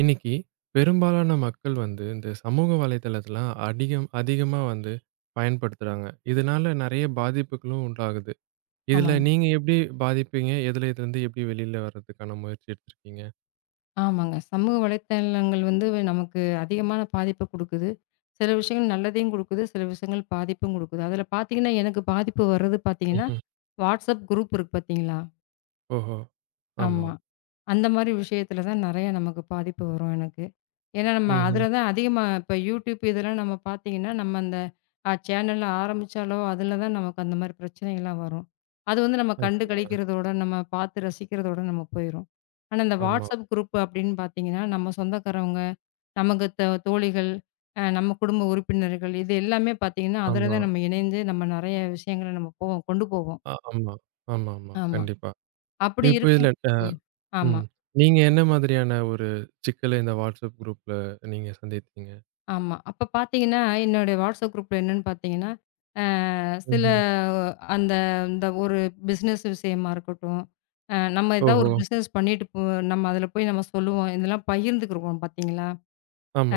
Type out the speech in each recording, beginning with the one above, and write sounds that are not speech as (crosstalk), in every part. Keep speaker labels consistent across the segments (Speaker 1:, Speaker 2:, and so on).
Speaker 1: இன்னைக்கு பெரும்பாலான மக்கள் வந்து இந்த சமூக வலைதளத்தலாம் அதிகம் அதிகமா வந்து பயன்படுத்துறாங்க. இதனால நெறைய பாதிப்புகளும் உண்டாகுது. இதுல
Speaker 2: ஆமாங்க,
Speaker 1: நீங்க எப்படி பாதிப்பீங்க? எதுல இதுலருந்து எப்படி வெளில வர்றதுக்கான முயற்சி எடுத்திருக்கீங்க?
Speaker 2: சமூக வலைத்தளங்கள் வந்து நமக்கு அதிகமான பாதிப்ப குடுக்குது. சில விஷயங்கள் நல்லதையும் குடுக்குது, சில விஷயங்கள் பாதிப்பும் குடுக்குது. அதுல பாத்தீங்கன்னா, எனக்கு பாதிப்பு வர்றது பாத்தீங்கன்னா,
Speaker 1: ம்ஹ்ம்.
Speaker 2: WhatsApp குரூப் இருக்கு பாத்தீங்களா?
Speaker 1: ஓஹோ! ஆமா.
Speaker 2: ஆமா. அந்த மாரி விஷயத்துல தான் நெறைய நமக்கு பாதிப்பு வரும் எனக்கு. ஏன்னா நம்ம
Speaker 1: ம்ஹ்ம்.
Speaker 2: அதுல தான் அதிகமா இப்ப யூடியூப் இதெல்லாம் நம்ம பார்த்தீங்கன்னா, நம்ம அந்த சேனல் ஆரம்பிச்சாலோ, அதுல தான் நமக்கு அந்த மாரி பிரச்சனைகள்லாம் வரும். அது வந்து நம்ம கண்டு
Speaker 1: அப்டிங்களா?
Speaker 2: களிக்கிறதோட, நம்ம பார்த்து ரசிக்கிறதோட நம்ம போயிரும். ஆனா இந்த
Speaker 1: ஆமா,
Speaker 2: WhatsApp குரூப் அப்படின்னு பார்த்தீங்கன்னா, நம்ம சொந்தக்காரவங்க, நமக்கு தோழிகள், நம்ம குடும்ப உறுப்பினர்கள் இது எல்லாமே பார்த்தீங்கன்னா, அதுல
Speaker 1: ஆமா,
Speaker 2: தான் நம்ம இணைந்து நம்ம நெறைய விஷயங்கள நம்ம போவோம் கொண்டு போவோம்.
Speaker 1: ஆமா, ஆமாமா.
Speaker 2: ஆமா.
Speaker 1: கண்டிப்பா.
Speaker 2: அப்படி
Speaker 1: இப்போ இதுல
Speaker 2: இருக்கும். ம். ஆமா.
Speaker 1: ம். நீங்க என்ன மாதிரியான ஒரு சிக்கல இந்த WhatsApp குரூப்ல நீங்க சந்தித்தீங்க?
Speaker 2: ஆமா. அப்ப பார்த்தீங்கன்னா, என்னுடைய WhatsApp குரூப்ல என்னன்னு பார்த்தீங்கன்னா, அ சில
Speaker 1: ம்ஹ்ம்.
Speaker 2: அந்த இந்த ஒரு பிசினஸ் விஷயமா இருக்கட்டும், நம்ம ஏதாவது ஒரு
Speaker 1: ஓஹோ!
Speaker 2: ஆமா. பிசினஸ் பண்ணிட்டு போ நம்ம அதில போய் நம்ம சொல்லுவோம். இதெல்லாம் பகிர்ந்துக்குருவோம் பார்த்தீங்களா?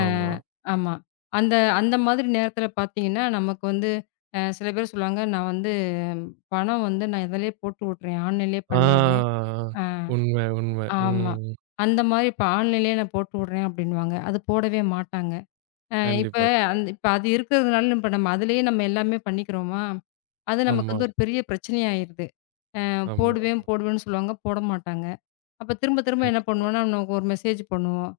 Speaker 2: அ ஆமா. அந்த அந்த மாதிரி நேரத்தில பார்த்தீங்கன்னா, நமக்கு வந்து சில பேர் சொல்லுவாங்க, "நான் வந்து பணம் வந்து நான் இதிலேயே போட்டு விட்றேன். ஆன்லைன்லேயே பண்ணிடுறேன்."
Speaker 1: ஆ.
Speaker 2: அ
Speaker 1: உண்ம, உண்ம.
Speaker 2: ஆமா.
Speaker 1: ம்.
Speaker 2: அந்த மாரி இப்ப ஆன்லைன்லேயே நான் போட்டு விட்றேன் அப்படின்னுவாங்க. அது போடவே மாட்டாங்க. இப்ப
Speaker 1: கண்டிப்பா, கண்டிப்பா.
Speaker 2: இப்ப அது இருக்கிறதுனால இப்ப நம்ம அதிலேயே நம்ம எல்லாமே பண்ணிக்கிறோமா? அது நமக்கு
Speaker 1: ஆமா,
Speaker 2: வந்து ஒரு பெரிய பிரச்சனையாயிருது. அ
Speaker 1: ஆமா,
Speaker 2: போடுவேன்,
Speaker 1: ஆமா.
Speaker 2: போடுவேன்னு சொல்லுவாங்க. போட மாட்டாங்க. அப்ப திரும்ப திரும்ப என்ன
Speaker 1: கண்டிப்பா.
Speaker 2: பண்ணுவோம்னா, நமக்கு ஒரு மெசேஜ் பண்ணுவோம்.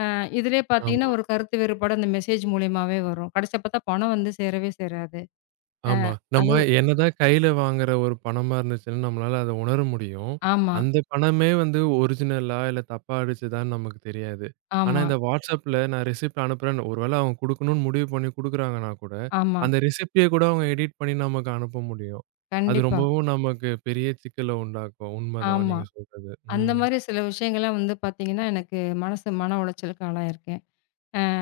Speaker 2: இதிலயே பார்த்தீங்கன்னா,
Speaker 1: ஆமா,
Speaker 2: ஒரு கருத்து வேறுபாடு அந்த மெசேஜ் மூலியமாவே வரும். கடைசியா பார்த்தா பணம் வந்து சேரவே சேராது. அ
Speaker 1: ஆமா. நம்ம
Speaker 2: அது
Speaker 1: என்னதான் கையில வாங்குற ஒரு பணமா இருந்துச்சுன்னு நம்மளால அத உணர முடியும்.
Speaker 2: ஆமா,
Speaker 1: அந்த பணமே வந்து ஒரிஜினலா இல்ல தப்பா அடிச்சதான்னு நமக்கு தெரியாது. ஆனா
Speaker 2: ஆமா,
Speaker 1: இந்த WhatsAppல நான் ரிசிப்ட் அனுப்புறேன்னு ஒருவேள அவங்க குடுக்கணும்னு முடிவு பண்ணி குடுக்குறாங்கன்னா கூட,
Speaker 2: ஆமா.
Speaker 1: அந்த ரிசிப்ட்டயே கூட அவங்க எடிட் பண்ணி நமக்கு அனுப்ப முடியும். அது
Speaker 2: கண்டிப்பா.
Speaker 1: ரொம்பவும் நமக்கு பெரிய சிக்கல உண்டாக்கும். உண்மதான்
Speaker 2: ஆமா.
Speaker 1: நீங்க சொல்றது.
Speaker 2: அந்த
Speaker 1: ம்.
Speaker 2: மாரி சில விஷயங்கள்லாம் வந்து பார்த்தீங்கன்னா, எனக்கு மனசு மன உளைச்சலுக்கு ஆளாயிருக்கேன்.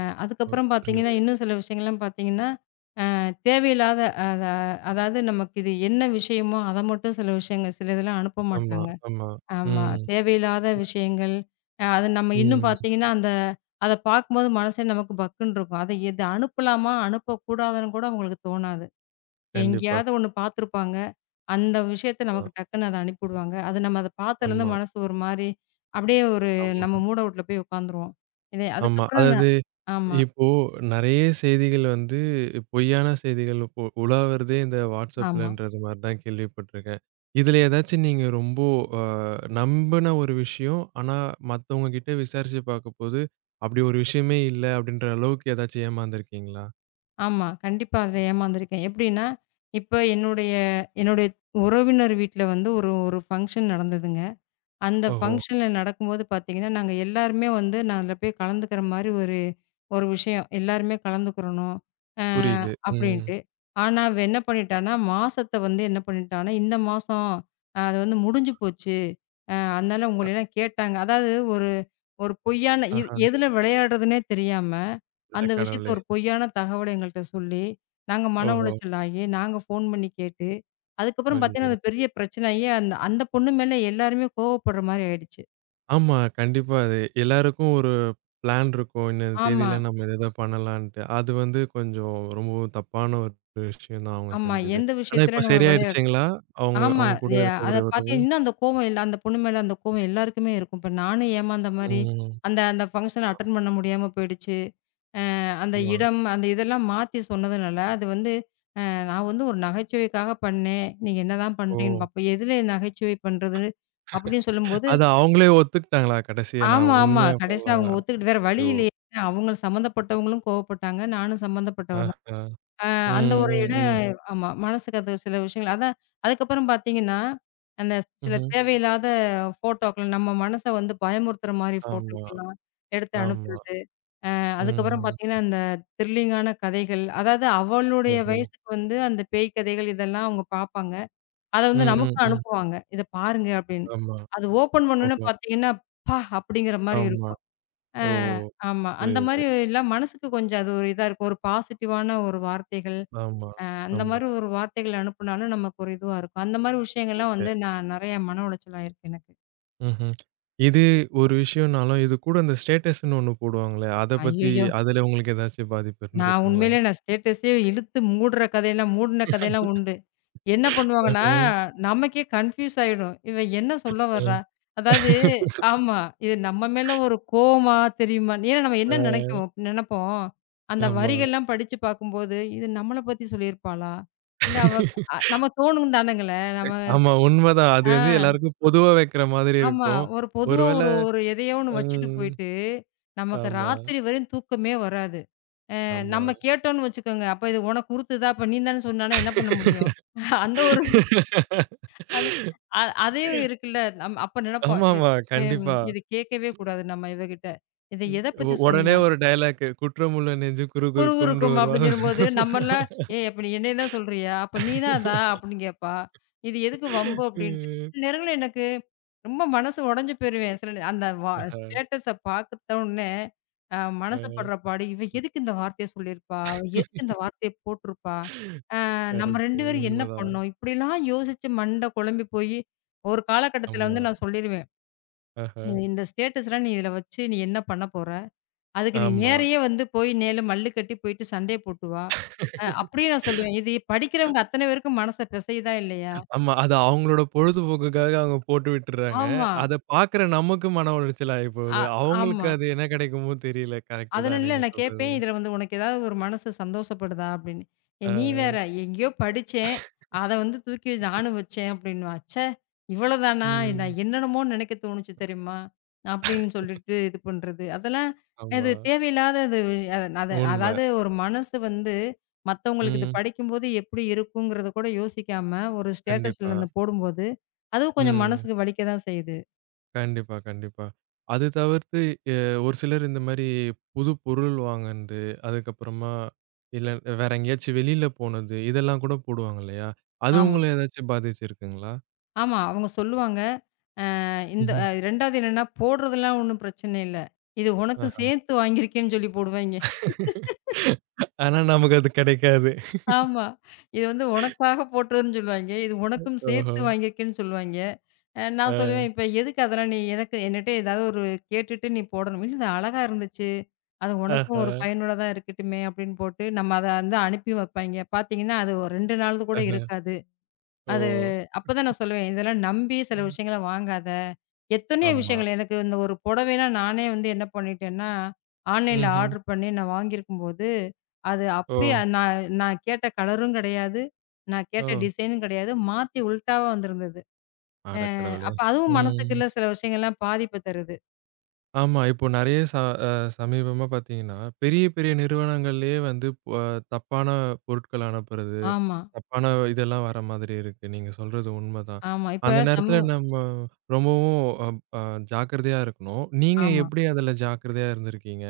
Speaker 1: ஒ
Speaker 2: அதுக்கப்புறம் பார்த்தீங்கன்னா,
Speaker 1: புரியுது.
Speaker 2: இன்னும் சில விஷயங்கள்லாம் பார்த்தீங்கன்னா தேவையில்லாத அத அதாவது நமக்கு இது என்ன விஷயமோ, அத மட்டும் சில விஷயங்கள் சில இதெல்லாம் அனுப்ப
Speaker 1: ஆமா,
Speaker 2: மாட்டாங்க.
Speaker 1: ஆமா.
Speaker 2: ஆமா.
Speaker 1: ம்,
Speaker 2: தேவையில்லாத விஷயங்கள். அது நம்ம இன்னும்
Speaker 1: ம்.
Speaker 2: பார்த்தீங்கன்னா, அத பார்க்கும்போது மனசே நமக்கு பக்குன்னு இருக்கும். எத அனுப்பலாமா? அனுப்பக்கூடாதுன்னு கூட அவங்களுக்கு தோணாது.
Speaker 1: கண்டிப்பா.
Speaker 2: எங்கேயாவது ஒண்ணு பார்த்துருப்பாங்க. அந்த விஷயத்த
Speaker 1: ஆமா,
Speaker 2: நமக்கு டக்குன்னு அத அனுப்பிடுவாங்க. அது நம்ம அத பார்த்ததுலேருந்து
Speaker 1: ஆமா,
Speaker 2: மனசு ஒரு மாரி அப்படியே ஒரு
Speaker 1: ஆமா,
Speaker 2: நம்ம மூட் அவுட்ல போய் உட்காந்துருவோம். இதே
Speaker 1: ஆமா.
Speaker 2: அதுக்கப்புறம்
Speaker 1: அதாவது
Speaker 2: நான் ஆமா,
Speaker 1: இப்போ நெறைய செய்திகள் வந்து பொய்யான செய்திகள் இப்போ உலாவுறதே இந்த
Speaker 2: ஆமா.
Speaker 1: WhatsAppலன்றது மாரி தான் கேள்விப்பட்டுருக்கேன். இதுல ஏதாச்சும் நீங்க ரொம்ப அ நம்புன ஒரு விஷயம், ஆனா மத்தவங்க கிட்ட விசாரிச்சு பார்க்கும்போது, அப்படி ஒரு விஷயமே இல்ல அப்படின்ற அளவுக்கு ஏதாச்சும் ஏமாந்துருக்கீங்களா?
Speaker 2: ஆமா. கண்டிப்பா அதுல ஏமாந்துருக்கேன். எப்படின்னா, இப்ப என்னுடைய என்னுடைய உறவினர் வீட்ல வந்து ஒரு ஒரு ஃபங்ஷன் நடந்ததுங்க. அந்த
Speaker 1: ஓஹோ!
Speaker 2: ஃபங்ஷன்ல நடக்கும்போது பார்த்தீங்கன்னா, நாங்க எல்லாருமே வந்து நான் அதுல போய் கலந்துக்கிற மாரி ஒரு ஒரு விஷயம். எல்லாருமே கலந்துக்கிறணும். அ
Speaker 1: புரியுது. ம்.
Speaker 2: அப்படின்ட்டு. ஆனா, அவன் என்ன பண்ணிட்டான்னா, மாசத்த வந்து என்ன பண்ணிட்டான்னா, இந்த மாசம் அது வந்து முடிஞ்சு போச்சு. அதனால
Speaker 1: அ
Speaker 2: உங்களயெல்லாம் கேட்டாங்க. அதாவது ஒரு ஒரு பொய்யான
Speaker 1: ஆஹா!
Speaker 2: எதுல விளையாடுறதுன்னே தெரியாம,
Speaker 1: அட
Speaker 2: அந்த விஷயத்த
Speaker 1: கடவுளே!
Speaker 2: ஒரு பொய்யான தகவல எங்கள்ட்ட சொல்லி, நாங்க மன
Speaker 1: ஓஹோ!
Speaker 2: உளைச்சல் ஆகி, நாங்க ஃபோன் பண்ணி கேட்டு, அதுக்கப்புறம் பார்த்தீங்கன்னா,
Speaker 1: ஐயயோ!
Speaker 2: அது பெரிய பிரச்சனையாயி, அந்த அந்த பொண்ணு மேல எல்லாருமே கோவப்படுற மாரி ஆயிடுச்சு.
Speaker 1: ஆமா. கண்டிப்பா. அது எல்லாருக்கும் ஒரு பிளான் இருக்கும். இந்த
Speaker 2: ஆமா,
Speaker 1: தேதியில நம்ம இத இத பண்ணலான்ட்டு. அது வந்து கொஞ்சம் ரொம்பவும் தப்பான ஒரு விஷயம் தான் அவங்க
Speaker 2: ஆமா.
Speaker 1: செஞ்சது.
Speaker 2: எந்த
Speaker 1: ஆனா
Speaker 2: விஷயத்துல
Speaker 1: இப்ப
Speaker 2: நம்ம விளையாட
Speaker 1: சரியாயிடுச்சுங்களா? அவங்க
Speaker 2: ஆமா.
Speaker 1: அவங்க கூட
Speaker 2: எ அத
Speaker 1: இருக்கக்கூடிய உறவு?
Speaker 2: பார்த்தீங்க இன்னும் அந்த கோவம் இல்ல அந்த பொண்ணு மேல அந்த கோவம் எல்லாருக்குமே இருக்கும். இப்ப நானும் ஏமாந்த மாரி,
Speaker 1: ம்.
Speaker 2: அந்த அந்த ஃபங்ஷன அட்டெண்ட் பண்ண முடியாம போயிடுச்சு. அந்த
Speaker 1: ஆமா.
Speaker 2: இடம், அந்த இதெல்லாம் மாத்தி சொன்னதுனால, அது வந்து நான் வந்து ஒரு நகைச்சுவைக்காக பண்ணேன். நீங்க என்னதான்
Speaker 1: ஓ!
Speaker 2: பண்றீங்கன்னு பாப்போம். எதுல நகைச்சுவை பண்றதுன்னு அப்படின்னு சொல்லும்போது
Speaker 1: அது அவங்களே ஒத்துக்கிட்டாங்களா கடைசியா?
Speaker 2: ஆமா,
Speaker 1: நான்
Speaker 2: ஆமா.
Speaker 1: உண்மையா
Speaker 2: கடைசியில அவங்க
Speaker 1: பண்ணலாம்.
Speaker 2: ஒத்துக்கிட்டு வேற வழி
Speaker 1: ஐயோ!
Speaker 2: இல்லையே. அவங்க சம்மந்தப்பட்டவங்களும் கோவப்பட்டாங்க. நானும் சம்மந்தப்பட்டவ தான்.
Speaker 1: ஆஹா.
Speaker 2: அ
Speaker 1: ம்,
Speaker 2: அந்த ஒரு
Speaker 1: ம்,
Speaker 2: இடம்
Speaker 1: ம்.
Speaker 2: ஆமா. மனசுக்கு அது சில விஷயங்கள் அதான் அதுக்கப்புறம் பார்த்தீங்கன்னா, அந்த சில
Speaker 1: ம்ஹ்ம்.
Speaker 2: தேவையில்லாத ஃபோட்டோக்கள் நம்ம மனச வந்து பயமுறுத்துற மாரி
Speaker 1: ஆமா,
Speaker 2: ஃபோட்டோக்கள்லாம் எடுத்து
Speaker 1: ஆமா.
Speaker 2: அனுப்புறது. அதுக்கப்புறம்
Speaker 1: ம்ஹ்ம்.
Speaker 2: பார்த்தீங்கன்னா, இந்த த்ரில்லிங்கான கதைகள். அதாவது அவளுடைய
Speaker 1: ஓஹோ!
Speaker 2: வயசுக்கு வந்து அந்த பேய் கதைகள் இதெல்லாம் அவங்க பார்ப்பாங்க. அத
Speaker 1: ம்,
Speaker 2: வந்து
Speaker 1: ம்,
Speaker 2: நமக்கு
Speaker 1: ம்.
Speaker 2: அனுப்புவாங்க. இத பாருங்க அப்படின்னு.
Speaker 1: ஆமா.
Speaker 2: அது ஓப்பன் பண்ணோனே
Speaker 1: ஓஹோ!
Speaker 2: பார்த்தீங்கன்னா, அப்பா! அப்படிங்கிற மாரி
Speaker 1: ஆமா.
Speaker 2: இருக்கும். ஆ
Speaker 1: ஓ!
Speaker 2: ஆமா. அந்த
Speaker 1: புரியுது.
Speaker 2: மாரி எல்லாம் மனசுக்கு கொஞ்சம் அது ஒரு இதா இருக்கும். ஒரு பாசிட்டிவான ஒரு வார்த்தைகள்.
Speaker 1: ஆமா,
Speaker 2: அந்த
Speaker 1: ஆமா.
Speaker 2: மாரி ஒரு வார்த்தைகள் அனுப்புனாலும் நமக்கு ஒரு இதுவா இருக்கும். அந்த மாரி விஷயங்கள்லாம்
Speaker 1: ஓகே.
Speaker 2: வந்து நான் நெறைய மன உளைச்சல் ஆயிருக்கு எனக்கு.
Speaker 1: ம்ஹ்ம். இது ஒரு விஷயம்னாலும், இது கூட இந்த ஸ்டேட்டஸ்ன்னு ஒண்ணு போடுவாங்களே, அத பத்தி
Speaker 2: ஐயய்யோ!
Speaker 1: அதுல உங்களுக்கு ஏதாச்சும் பாதிப்பு
Speaker 2: நான்
Speaker 1: இருந்திருக்குங்களா?
Speaker 2: உண்மையிலே நான் ஸ்டேட்டஸே இழுத்து மூடுற கதையெல்லாம் மூடுன கதையெல்லாம் உண்டு. என்ன
Speaker 1: அஹ.
Speaker 2: பண்ணுவாங்கன்னா, நமக்கே கன்ஃப்யூஸ் ஆயிடும். இவன் என்ன சொல்ல வர்றா?
Speaker 1: ம்.
Speaker 2: அதாவது ஆமா. இது நம்ம மேல ஒரு கோவமா தெரியுமா? ஏன்னா நம்ம
Speaker 1: ஆ.
Speaker 2: என்ன நெனப்போம். அந்த
Speaker 1: ஆமா.
Speaker 2: வரிகள்லாம் படிச்சு பார்க்கும்போது, இது நம்மள பத்தி சொல்லியிருப்பாளா? இல்ல அவ நம்ம தோணும் தானங்களே! நம்ம
Speaker 1: ஆமா, உண்மதான். அது
Speaker 2: ஆ
Speaker 1: வந்து எல்லாருக்கும் பொதுவா வைக்கிற மாதிரி
Speaker 2: ஆமா.
Speaker 1: இருக்கும்.
Speaker 2: ஒரு
Speaker 1: ஒரு
Speaker 2: பொதுவா
Speaker 1: வேள
Speaker 2: ஒரு ஒரு எதையோ ஒண்ணு வச்சுட்டு
Speaker 1: ம்.
Speaker 2: போயிட்டு, நமக்கு
Speaker 1: ஆமா,
Speaker 2: ராத்திரி வரையும் தூக்கமே வராது.
Speaker 1: ஆமா.
Speaker 2: நம்ம கேட்டோம்னு வச்சுக்கோங்க. அப்ப இது உனக்கு உருத்துதா? அப்ப நீ தானே சொன்னான்னா என்ன பண்ண முடியும்? (laughs) அந்த ஒரு அது அதையும் இருக்குல்ல. நம் அப்ப நெனப்போம். இது
Speaker 1: ஆமாமா,
Speaker 2: ஹம்,
Speaker 1: கண்டிப்பா.
Speaker 2: இது கேட்கவே கூடாது நம்ம இவகிட்ட. இது எத பத்தி
Speaker 1: உடனே
Speaker 2: சொன்னா?
Speaker 1: ஒரு டயலாக் "குற்றமுள்ள நெஞ்சு குறுகுறுக்கும்ன்ற
Speaker 2: குறுகுறுக்கும்
Speaker 1: ஒரு
Speaker 2: அப்படின்னு
Speaker 1: வார்த்தை.
Speaker 2: சொல்லும்போது, நம்மலாம் "ஏய்! அப்ப நீ என்னைய தான் சொல்றியா? அப்ப நீ தான் அதா?" அப்படின்னு கேட்பா. இது எதுக்கு வம்பு அப்படின்ட்டு.
Speaker 1: ம்.
Speaker 2: சில நேரங்கள்ல எனக்கு ரொம்ப மனசு உடைஞ்சு போயிருவேன். சில அந்த
Speaker 1: ஆஹா,
Speaker 2: ஸ்டேட்டஸ பார்த்த உடனே அ மனசு படுற
Speaker 1: ஆ.
Speaker 2: பாடு, "இவ எதுக்கு இந்த வார்த்தைய சொல்லியிருப்பா? அவ எதுக்கு இந்த வார்த்தைய போட்டிருப்பா? அ நம்ம
Speaker 1: கரெக்ட்டு.
Speaker 2: 2 பேரும் என்ன
Speaker 1: உண்மதான்.
Speaker 2: பண்ணோம்?" இப்படிலாம் யோசிச்சு மண்டை குழம்பி போயி, ஒரு காலகட்டத்தில
Speaker 1: ஆமா.
Speaker 2: வந்து நான் சொல்லிருவேன்.
Speaker 1: ஆஹா,
Speaker 2: "இந்த ஸ்டேட்டஸ்லாம் நீ இதில வச்சு நீ என்ன பண்ண போற? அதுக்கு நீ
Speaker 1: ஆமா.
Speaker 2: நேரயே வந்து போய் நேல மல்லு கட்டி போயிட்டு சண்டைய போட்டு வா. அப்படியே நான் சொல்லுவேன். இது படிக்கிறவங்க அத்தன பேருக்கும் மனச பெசையுதா இல்லையா?
Speaker 1: ஆமா. அது அவங்களோட பொழுதுபோக்குக்காக அவங்க போட்டு விட்டுர்றாங்க.
Speaker 2: ஆமா.
Speaker 1: அத பாக்குற நமக்கு மன உளைச்சல்
Speaker 2: அ
Speaker 1: ஆயிப்போகுது. அவங்களுக்கு
Speaker 2: ஆமா.
Speaker 1: அது என்ன கிடைக்குமோ தெரியல. கரெக்ட்டு
Speaker 2: அதுல
Speaker 1: தான்
Speaker 2: இல்ல
Speaker 1: நீங்க
Speaker 2: நான்
Speaker 1: சொல்றது.
Speaker 2: கேட்பேன். இதுல வந்து உனக்கு ஏதாவது ஒரு மனசு சந்தோஷப்படுதா? அப்படின்னு. "ஏய்
Speaker 1: ஆ.
Speaker 2: நீ வேற, எங்கேயோ படிச்சேன். அத வந்து தூக்கி நானும் வச்சேன்" அப்படின்னுவான். "ச்சே! இவ்வளோதானா? நான்
Speaker 1: ம்.
Speaker 2: என்னென்னமோ நினைக்க தோணுச்சு தெரியுமா?" அப்படின்னு சொல்லிட்டு இது பண்றது. அதெல்லாம்
Speaker 1: ஆமா.
Speaker 2: இது தேவையில்லாதது அத அத
Speaker 1: உண்ம.
Speaker 2: அதாவது ஒரு மனசு வந்து மத்தவங்களுக்கு இது
Speaker 1: ம்.
Speaker 2: படிக்கும்போது எப்படி இருக்குங்கிறத கூட யோசிக்காம ஒரு ஸ்டேட்டஸ்ல
Speaker 1: கண்டிப்பா.
Speaker 2: இருந்து போடும்போது, அதுவும் கொஞ்சம்
Speaker 1: ம்.
Speaker 2: மனசுக்கு வலிக்க தான் செய்யுது.
Speaker 1: கண்டிப்பா, கண்டிப்பா. அது தவிர்த்து எ ஒரு சிலர் இந்த மாரி புது பொருள் வாங்குனது, அதுக்கப்புறமா இல்ல வேற எங்கேயாச்சும் வெளியில போனது, இதெல்லாம் கூட போடுவாங்க இல்லையா? அது
Speaker 2: ஆமா.
Speaker 1: உங்கள ஏதாச்சும் பாதிச்சிருக்குங்களா?
Speaker 2: ஆமா. அவங்க சொல்லுவாங்க. இந்த
Speaker 1: ம்ஹ்ம்.
Speaker 2: 2வது என்னன்னா, போடுறதெல்லாம் ஒண்ணும் பிரச்சனை இல்ல. இது உனக்கு
Speaker 1: ஆஹா.
Speaker 2: சேர்த்து வாங்கியிருக்கேன்னு சொல்லி போடுவாய்ங்க.
Speaker 1: (laughs) ஆனா நமக்கு அது கிடைக்காது.
Speaker 2: ஆமா. இது வந்து உனக்காக போட்டதுன்னு சொல்லுவாய்ங்க. இது உனக்கும்
Speaker 1: ஓஹோ!
Speaker 2: சேர்த்து வாங்கியிருக்கேன்னு சொல்லுவாய்ங்க.
Speaker 1: அ,
Speaker 2: நான் சொல்லுவேன், "இப்ப எதுக்கு அதெல்லாம் நீ எனக்கு என்னட்ட ஏதாவது ஒரு கேட்டுட்டு நீ போடணும்." "இல்ல, இது அழகா இருந்துச்சு. அது உனக்கும்
Speaker 1: ஆஹா.
Speaker 2: ஒரு பயனுள்ளதா இருக்கட்டுமே." அப்படின்னு போட்டு நம்ம அத வந்து அனுப்பி வைப்பாய்ங்க. பார்த்தீங்கன்னா, அது ஒரு 2 நாள்து கூட
Speaker 1: ஆஹா.
Speaker 2: இருக்காது.
Speaker 1: ஓ!
Speaker 2: அது அப்பதான் நான் சொல்லுவேன், இதெல்லாம் நம்பி சில
Speaker 1: ம்.
Speaker 2: விஷயங்கள வாங்காத. எத்தனையோ
Speaker 1: ஆமா.
Speaker 2: விஷயங்கள் எனக்கு இந்த ஒரு புடவைலாம் நானே வந்து என்ன பண்ணிட்டேன்னா, ஆன்லைன்ல
Speaker 1: ம்ஹ்ம்.
Speaker 2: ஆர்டர் பண்ணி நான் வாங்கியிருக்கும்போது, அது
Speaker 1: ஓ!
Speaker 2: அப்படியே அது நான் நான் கேட்ட கலரும் கிடையாது. நான் கேட்ட
Speaker 1: ஓ!
Speaker 2: டிசைனும் கிடையாது. மாத்தி உல்டாவா வந்திருந்தது.
Speaker 1: அட கடவுளே!
Speaker 2: அப்ப அதுவும் மனசுக்குள்ள
Speaker 1: ம்.
Speaker 2: சில விஷயங்கள்லாம் பாதிப்ப தருது.
Speaker 1: ஆமா. இப்போ நெறைய அ சமீபமா பார்த்தீங்கன்னா, பெரிய பெரிய நிறுவனங்கள்லயே வந்து அ தப்பான பொருட்கள் அனுப்புறது,
Speaker 2: ஆமா,
Speaker 1: தப்பான இதெல்லாம் வர மாதிரி இருக்கு. நீங்க சொல்றது உண்மதான்.
Speaker 2: ஆமா. இப்ப
Speaker 1: அந்த நேரத்துல நம்ம ரொம்பவும் அப் அ ஜாக்கிரதையா இருக்கணும். நீங்க
Speaker 2: ஆமா.
Speaker 1: எப்படி அதுல ஜாக்கிரதையா இருந்திருக்கீங்க?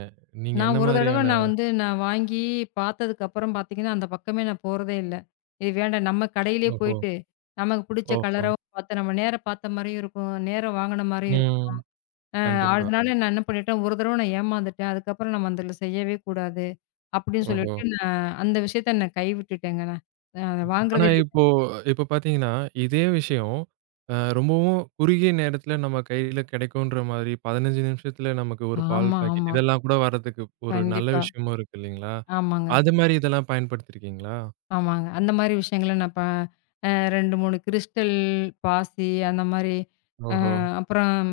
Speaker 1: நீங்க
Speaker 2: நான்
Speaker 1: என்ன
Speaker 2: ஒரு தடவ
Speaker 1: மாதிரியான
Speaker 2: நான் வந்து நான் வாங்கி பார்த்ததுக்கப்புறம் பார்த்தீங்கன்னா, அந்த பக்கமே நான் போறதே இல்ல. இது வேண்டாம் நம்ம கடையிலேயே
Speaker 1: ஓஹோ!
Speaker 2: போயிட்டு, நமக்கு பிடிச்ச
Speaker 1: ஓஹோ!
Speaker 2: கலராவும் பார்த்து, நம்ம நேரம் பார்த்த மாரியும் இருக்கும். நேரம் வாங்குன மாரியும் இருக்கும்.
Speaker 1: ம்.
Speaker 2: ம்.
Speaker 1: கண்டிப்பா.
Speaker 2: அதனால நான் என்ன பண்ணிட்டேன், ஒரு தடவ நான் ஏமாந்துட்டேன். அதுக்கப்புறம் நம்ம அதில செய்யவே கூடாது. அப்படின்னு
Speaker 1: ஓஹோ!
Speaker 2: சொல்லிட்டு அந்த விஷயத்த நான் கைவிட்டுட்டேங்க நான். அ
Speaker 1: ஆனா,
Speaker 2: வாங்குறதே இல்ல.
Speaker 1: இப்போ இப்போ பார்த்தீங்கன்னா, இதே விஷயம் ரொம்பவும் குறுகிய நேரத்தில நம்ம கையில கிடைக்குன்ற மாதிரி 15 நிமிஷத்தில நமக்கு ஒரு பால்
Speaker 2: ஆமா,
Speaker 1: பாக்கெட்
Speaker 2: ஆமா.
Speaker 1: இதெல்லாம் கூட வர்றதுக்கு ஒரு நல்ல
Speaker 2: கண்டிப்பா.
Speaker 1: விஷயமும் இருக்கு இல்லைங்களா?
Speaker 2: ஆமாங்க,
Speaker 1: அது மாரி இதெல்லாம் பயன்படுத்தியிருக்கீங்களா?
Speaker 2: அந்த மாரி விஷயங்கள நான் ப அ 2, 3 கிறிஸ்டல் பாசி அந்த மாரி
Speaker 1: ஓஹோ!
Speaker 2: அப்புறம்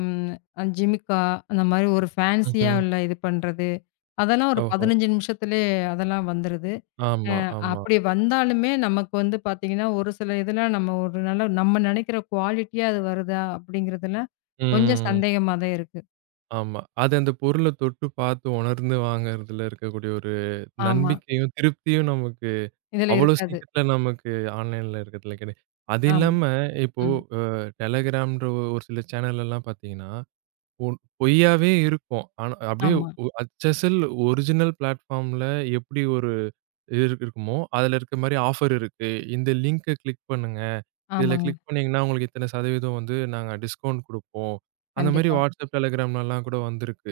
Speaker 2: ஜிமிக்கா அந்த மாதிரி ஒரு ஃபேன்சியா
Speaker 1: ம்ஹ்ம்.
Speaker 2: உள்ள இது பண்றது. அதெல்லாம் ஒரு
Speaker 1: ஓஹோ!
Speaker 2: 15 நிமிஷத்திலேயே அதெல்லாம் வந்துருது.
Speaker 1: ஆமா, ஆமா.
Speaker 2: அப்படி வந்தாலுமே நமக்கு வந்து பார்த்தீங்கன்னா, ஒரு சில இதெல்லாம் நம்ம ஒரு நல்ல நம்ம நினைக்கிற குவாலிட்டியா அது வருதா அப்படிங்கிறதுலாம் கொஞ்சம்
Speaker 1: ம்.
Speaker 2: சந்தேகமா தான் இருக்கு.
Speaker 1: ஆமா. அது அந்த பொருள தொட்டு பார்த்து உணர்ந்து வாங்குறதுல இருக்கக்கூடிய ஒரு
Speaker 2: ஆமா.
Speaker 1: நம்பிக்கையும், திருப்தியும் நமக்கு
Speaker 2: இதில
Speaker 1: அவ்வளோ
Speaker 2: இருக்காது.
Speaker 1: சீக்கிரத்தில நமக்கு ஆன்லைன்ல இருக்கிறதுல கிடை அது
Speaker 2: ஆமா.
Speaker 1: இல்லாம இப்போ
Speaker 2: ம்.
Speaker 1: டெலகிராம்ன்ற ஒ- ஒரு சில சேனல் எல்லாம் பார்த்தீங்கன்னா, உன் பொய்யாவே இருக்கும். ஆனா அப்படியே
Speaker 2: ஆமா.
Speaker 1: ஒ அச்சசல் ஒரிஜினல் பிளாட்ஃபார்ம்ல எப்படி ஒரு இது இருக்குமோ, அதுல இருக்க மாரி ஆஃபர் இருக்கு. இந்த லிங்க்க கிளிக் பண்ணுங்க. இதுல
Speaker 2: ஆமாங்க.
Speaker 1: கிளிக் பண்ணீங்கன்னா, உங்களுக்கு இத்தன சதவீதம் வந்து நாங்க டிஸ்கவுண்ட் குடுப்போம். அந்த மாரி
Speaker 2: கண்டிப்பா.
Speaker 1: WhatsApp, Telegramலலாம் கூட வந்திருக்கு.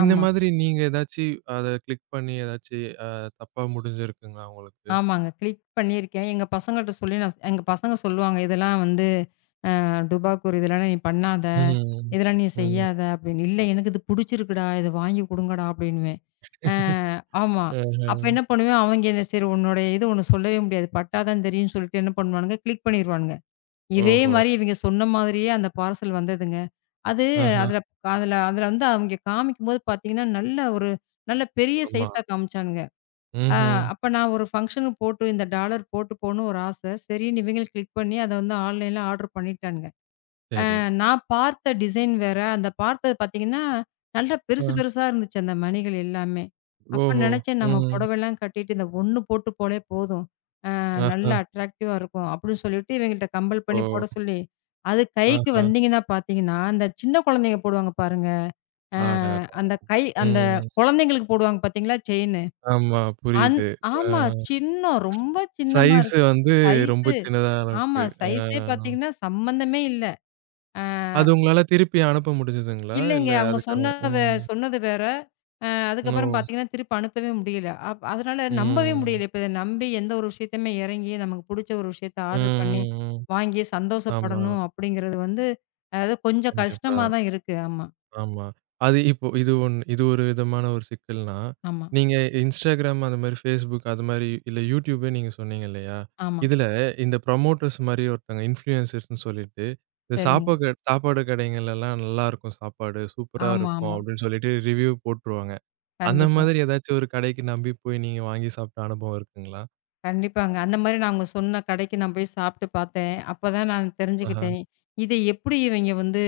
Speaker 1: இந்த
Speaker 2: ஆமா.
Speaker 1: மாதிரி நீங்க ஏதாச்சு அத கிளிக் பண்ணி ஏதாச்சு அ தப்பா முடிஞ்சிருக்குங்களா உங்களுக்கு?
Speaker 2: ஆமாங்க. கிளிக் பண்ணியிருக்கேன். எங்க பசங்க சொல்லுவாங்க இதெல்லாம் வந்து டுபாக்கூர் இதெல்லாம் நீ பண்ணாத,
Speaker 1: ம்.
Speaker 2: இதெல்லாம் நீ
Speaker 1: ம்.
Speaker 2: செய்யாத அப்படின்னு. "இல்ல எனக்கு இது புடிச்சிருக்குடா, இத வாங்கி குடுங்கடா" அப்படின்னுவேன். அ
Speaker 1: (laughs)
Speaker 2: ஆமா.
Speaker 1: ஆஹ.
Speaker 2: அப்ப என்ன பண்ணுவேன், அவங்க என்ன சரி உன்னுடைய இது ஒண்ணு சொல்லவே முடியாது. பட்டா தான் தெரியும்ன்னு சொல்லிட்டு என்ன பண்ணுவானுங்க, கிளிக் பண்ணிருவானுங்க. இதே
Speaker 1: ஓஹோ!
Speaker 2: மாரி இவங்க சொன்ன மாதிரியே அந்த பார்சல் வந்ததுங்க. அது
Speaker 1: ஆஹா.
Speaker 2: அதுல அதுல அதுல வந்து அவங்க காமிக்கும்போது பார்த்தீங்கன்னா, நல்ல பெரிய
Speaker 1: ஆமா.
Speaker 2: சைஸா காமிச்சானுங்க. அ
Speaker 1: ம்ஹ்ம்.
Speaker 2: அப்ப நான் ஒரு ஃபங்ஷனுக்கு போட்டு இந்த டாலர் போட்டு போகணும்னு ஒரு ஆசை. சரின்னு இவங்களும் கிளிக் பண்ணி அத வந்து ஆன்லைன்ல ஆர்டர் பண்ணிட்டானுங்க.
Speaker 1: சரி.
Speaker 2: நான் பார்த்த டிசைன் வேற. அந்த பார்த்தது பார்த்தீங்கன்னா, நல்லா பெருசு
Speaker 1: ஆ.
Speaker 2: பெருசா இருந்துச்சு அந்த மணிகள் எல்லாமே. அப்ப
Speaker 1: ஓஹோ!
Speaker 2: நெனச்சேன் நம்ம
Speaker 1: ம்.
Speaker 2: புடவைலாம் கட்டிட்டு இந்த ஒண்ணு போட்டு போலே போதும்.
Speaker 1: ஆஹா!
Speaker 2: நல்லா அட்ராக்டிவா இருக்கும். அப்படின்னு சொல்லிட்டு இவங்கள்ட்ட கம்பல் பண்ணி
Speaker 1: ஓ!
Speaker 2: போட சொல்லி, அது கைக்கு
Speaker 1: ஆஹா!
Speaker 2: வந்தீங்கன்னா பார்த்தீங்கன்னா, அந்த சின்ன குழந்தைங்க போடுவாங்க பாருங்க. அ
Speaker 1: அடடா!
Speaker 2: அந்த கை அந்த
Speaker 1: ம்.
Speaker 2: குழந்தைங்களுக்கு போடுவாங்க பார்த்தீங்களா செயினு.
Speaker 1: ஆமா,
Speaker 2: அந்
Speaker 1: புரியுது. ஆ.
Speaker 2: ஆமா சின்னம். ரொம்ப சின்னமா
Speaker 1: சைஸ்
Speaker 2: இருக்கு.
Speaker 1: வந்து ரொம்ப
Speaker 2: சைஸு
Speaker 1: சின்னதா
Speaker 2: ஆமா
Speaker 1: அளவுக்கு.
Speaker 2: சைஸே
Speaker 1: ஆ.
Speaker 2: பார்த்தீங்கன்னா சம்மந்தமே இல்ல. அ
Speaker 1: அது உங்களால திருப்பி அனுப்ப முடிஞ்சதுங்களா?
Speaker 2: இல்லைங்க.
Speaker 1: இல்ல
Speaker 2: அவங்க
Speaker 1: அதுக்கான
Speaker 2: சொன்ன வே
Speaker 1: ம்.
Speaker 2: சொன்னது வேற.
Speaker 1: ஓ!
Speaker 2: அதுக்கப்புறம் பார்த்தீங்கன்னா, திருப்பி அனுப்பவே முடியல. அதனால நம்பவே
Speaker 1: ம்.
Speaker 2: முடியல. இப்ப இத நம்பி எந்த ஒரு விஷயத்தையுமே இறங்கி, நமக்கு புடிச்ச ஒரு விஷயத்த ஆர்டர் பண்ணி,
Speaker 1: ம். ம்.
Speaker 2: வாங்கி
Speaker 1: ஆமா.
Speaker 2: சந்தோஷப்படணும் அப்படிங்கிறது வந்து, அதாவது கொஞ்சம்
Speaker 1: கண்டிப்பா.
Speaker 2: கஷ்டமா தான் இருக்கு. ஆமா,
Speaker 1: ஆமா. அது இப்போ இது ஒண்ணு இது ஒரு விதமான ஒரு சிக்கல்னா,
Speaker 2: ஆமா,
Speaker 1: நீங்க Instagram அந்த மாரி Facebook அது மாரி இல்ல YouTubeே நீங்க சொன்னீங்க இல்லையா?
Speaker 2: ஆமா.
Speaker 1: இதுல இந்த புரமோட்டர்ஸ் மாரி ஒருத்தங்க இன்ஃப்ளூயன்சர்ஸ்ன்னு சொல்லிட்டு, இந்த
Speaker 2: சரிங்க.
Speaker 1: சாப்பாடு சாப்பாடு கடைங்கள்லலாம் நல்லாருக்கும் சாப்பாடு, சூப்பரா
Speaker 2: ஆமா,
Speaker 1: இருக்கும்
Speaker 2: ஆமா.
Speaker 1: அப்படின்னு சொல்லிட்டு ரிவ்யூ போட்டுருவாங்க. அந்த
Speaker 2: கண்டிப்பா.
Speaker 1: மாதிரி ஏதாச்சும் ஒரு கடைக்கு நம்பி போய் நீங்க வாங்கி சாப்பிட்ட அனுபவம் இருக்குங்களா?
Speaker 2: கண்டிப்பாங்க. அந்த மாரி நாங்க சொன்ன கடைக்கு நான் போய் சாப்பிட்டு பார்த்தேன். அப்பதான் நான்
Speaker 1: ஆஹா.
Speaker 2: தெரிஞ்சுக்கிட்டேன். இத எப்படி இவைங்க வந்து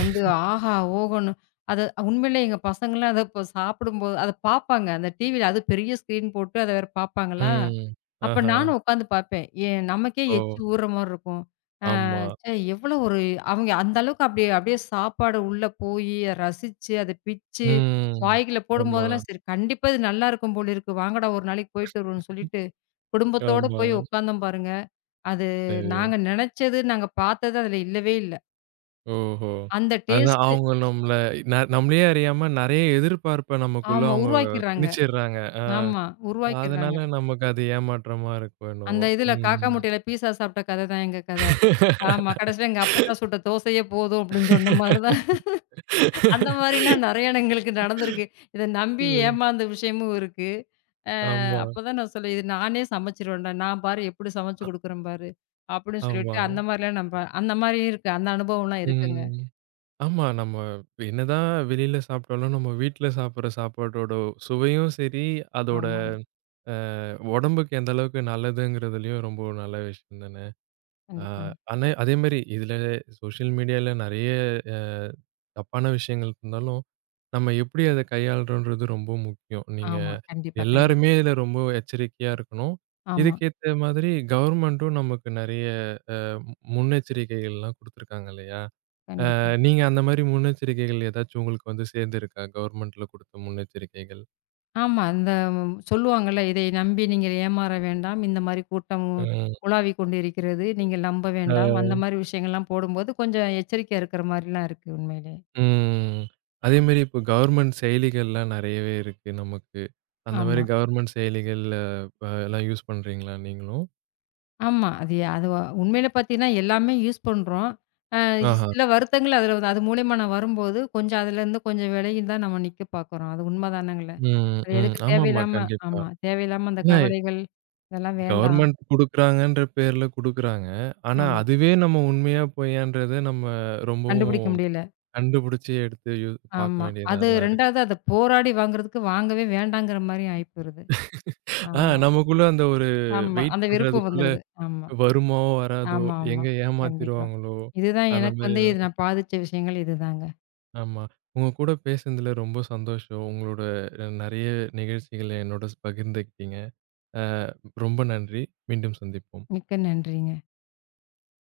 Speaker 2: வந்து ஆஹா, ஓஹோன்னு அத உண்மையிலே எங்க பசங்கலாம் அத இப்ப சாப்பிடும்போது அத பார்ப்பாங்க. அந்த டிவில அது பெரிய ஸ்க்ரீன் போட்டு அத வேற பார்ப்பாங்களா,
Speaker 1: ம்.
Speaker 2: அப்ப
Speaker 1: ஆஹா.
Speaker 2: நானும் உட்காந்து பார்ப்பேன். ஏ நமக்கே
Speaker 1: ஓ!
Speaker 2: எச்சி ஊர்ற மாரி இருக்கும்.
Speaker 1: ஆமா.
Speaker 2: ச்சே எவ்வளோ ஒரு அவங்க அந்த அளவுக்கு அப்படியே அப்படியே சாப்பாடு உள்ள போயி, ரசிச்சு, அத பிச்சு,
Speaker 1: ம்.
Speaker 2: வாய்க்குள்ள
Speaker 1: ஆமா,
Speaker 2: போடும்போதெல்லாம் சரி கண்டிப்பா இது நல்லாருக்கும் போல இருக்கு. வாங்கடா ஒரு நாளைக்கு போயிட்டு வருவோம்ன்னு சொல்லிட்டு குடும்பத்தோட போய்
Speaker 1: ஆமா.
Speaker 2: உட்கார்ந்தோம் பாருங்க. அது
Speaker 1: சரி.
Speaker 2: நாங்க நெனச்சது, நாங்க பார்த்தது அதுல இல்லவே இல்ல.
Speaker 1: ஓஹோ!
Speaker 2: அந்த
Speaker 1: அதான்
Speaker 2: டேஸ்ட்டு
Speaker 1: அவங்க நம்மள நம்மளயே அறியாம நெறைய எதிர்பார்ப்ப நமக்குள்ள
Speaker 2: ஆமா
Speaker 1: அவங்க
Speaker 2: உருவாக்கிர்றாங்க.
Speaker 1: திணிச்சிடுறாங்க. ஆ
Speaker 2: ஆமா உருவாக்கிர்றாங்க.
Speaker 1: அதனால நமக்கு அது ஏமாற்றமா இருக்கோ
Speaker 2: அந்த
Speaker 1: என்னவோ!
Speaker 2: இதுல காக்கா
Speaker 1: ம்.
Speaker 2: முட்டையில பீஸா சாப்பிட்ட கதை தான் எங்க கதை. ஆமா கடைசியில எங்க அப்பத்தா சுட்ட தோசையே போதும் அப்படின்னு சொன்ன மாரி தான். அந்த மாரிலாம் நெறைய எங்களுக்கு நடந்திருக்கு. இத நம்பி
Speaker 1: ம்.
Speaker 2: ஏமாந்த விஷயமும் இருக்கு. அ
Speaker 1: ஆமா,
Speaker 2: அப்பதான் நான் சொல்லுவேன், "இது நானே சமைச்சுருவேன்டா. நான் பாரு எப்படி சமைச்சு குடுக்குறேன் பாரு." அப்படின்னு
Speaker 1: ஆமா.
Speaker 2: சொல்லிட்டு அந்த மாரிலாம் நம்ப அந்த மாரியும் இருக்கு. அந்த அனுபவம்லாம் இருக்குங்க.
Speaker 1: ம். ஆமா. நம்ம என்னதான் வெளியில சாப்பிட்டாலும், நம்ம வீட்ல சாப்பிடுற சாப்பாட்டோட சுவையும் சரி, அதோட
Speaker 2: ஆமாங்க.
Speaker 1: உடம்புக்கு எந்த அளவுக்கு நல்லதுங்கிறதுலயும் ரொம்ப நல்ல விஷயம் தானே! ஆ,
Speaker 2: கண்டிப்பாங்க.
Speaker 1: ஆனா அதேமாரி இதுல சோசியல் மீடியால நெறைய அ தப்பான விஷயங்கள் இருந்தாலும், நம்ம எப்படி அத கையாளுறோன்றது ரொம்ப முக்கியம். நீங்க
Speaker 2: ஆமா. கண்டிப்பா,
Speaker 1: எல்லாருமே இதுல ரொம்ப எச்சரிக்கையா இருக்கணும்.
Speaker 2: ஆமா,
Speaker 1: இதுக்கேத்த மாதிரி கவர்மெண்ட்டும் நமக்கு நெறைய முன்னெச்சரிக்கைகள்லாம் குடுத்துருக்காங்க இல்லையா?
Speaker 2: கண்டிப்பா.
Speaker 1: நீங்க அந்த மாரி முன்னெச்சரிக்கைகள் ஏதாச்சும் உங்களுக்கு வந்து சேர்ந்திருக்கா? கவர்மெண்ட்ல குடுத்த முன்னெச்சரிக்கைகள்?
Speaker 2: ஆமா. அந்த ம், சொல்லுவாங்கல்ல, "இதை நம்பி நீங்கள் ஏமாற வேண்டாம். இந்த மாரி கூட்டம் உலாவிக் கொண்டிருக்கிறது. நீங்கள் நம்ப வேண்டாம்."
Speaker 1: ம்.
Speaker 2: அந்த மாரி விஷயங்கள்லாம் போடும்போது, கொஞ்சம் எச்சரிக்கையா இருக்கிற மாரிலாம் இருக்கு உண்மையிலே.
Speaker 1: ம். அதேமாரி இப்ப கவர்மெண்ட் செயலிகள்லாம் நெறையவே இருக்கு நமக்கு. அந்த மாரி
Speaker 2: ஆமா,
Speaker 1: கவர்மெண்ட் செயலிகள் எல்லாம் யூஸ் பண்றீங்களா நீங்களும்?
Speaker 2: ஆமா. அது அது உண்மையில பார்த்தீங்கன்னா, எல்லாமே யூஸ் பண்றோம். அ
Speaker 1: ஆஹா.
Speaker 2: சில வருத்தங்கள் அதில அது மூலியமா நான் வரும்போது, அதுலேருந்து கொஞ்சம் விலகி தான் நம்ம நிக்க பார்க்குறோம். அது உண்மதானங்கள.
Speaker 1: ம்,
Speaker 2: அது
Speaker 1: ம்.
Speaker 2: எதுக்கு
Speaker 1: ஆமாமா.
Speaker 2: தேவையில்லாம
Speaker 1: கண்டிப்பா.
Speaker 2: ஆமா. தேவையில்லாம அந்த
Speaker 1: ஏன்னா
Speaker 2: கவலைகள், இதெல்லாம் வேண்டாம்.
Speaker 1: கவர்மெண்ட் குடுக்குறாங்கன்ற பேர்ல குடுக்குறாங்க. ஆனா
Speaker 2: ஆமா.
Speaker 1: அதுவே நம்ம உண்மையா பொய்யான்றத நம்ம
Speaker 2: கண்டுபிடிக்க
Speaker 1: ரொம்பவும்
Speaker 2: முடியல.
Speaker 1: கண்டுபிடிச்சு எடுத்து பார்க்க
Speaker 2: ஆமா.
Speaker 1: வேண்டியதா
Speaker 2: அது
Speaker 1: தான் இருக்கு.
Speaker 2: 2வது அத போராடி வாங்குறதுக்கு வாங்கவே வேண்டாங்கிற மாரி ஆயிப்போயிருது.
Speaker 1: ஆ
Speaker 2: ஆமா,
Speaker 1: நமக்குள்ள அந்த ஒரு
Speaker 2: ஆமா.
Speaker 1: வெயிட்
Speaker 2: அந்த விருப்பம்
Speaker 1: பண்றதுக்குள்ள
Speaker 2: வந்துருது. ஆமா,
Speaker 1: வருமோ! வராதோ!
Speaker 2: ஆமா.
Speaker 1: எங்க
Speaker 2: கண்டிப்பா.
Speaker 1: ஏமாத்திருவாங்களோ!
Speaker 2: இதுதான்
Speaker 1: அந்த
Speaker 2: எனக்கு
Speaker 1: மாரி
Speaker 2: வந்து இது நான் பாதிச்ச விஷயங்கள் இதுதாங்க.
Speaker 1: ஆமா. உங்க கூட பேசுனதுல ரொம்ப சந்தோஷம். உங்களோட நெறைய நிகழ்ச்சிகள என்னோட பகிர்ந்துக்கிட்டீங்க. அ ரொம்ப நன்றி. மீண்டும் சந்திப்போம்.
Speaker 2: மிக்க நன்றிங்க.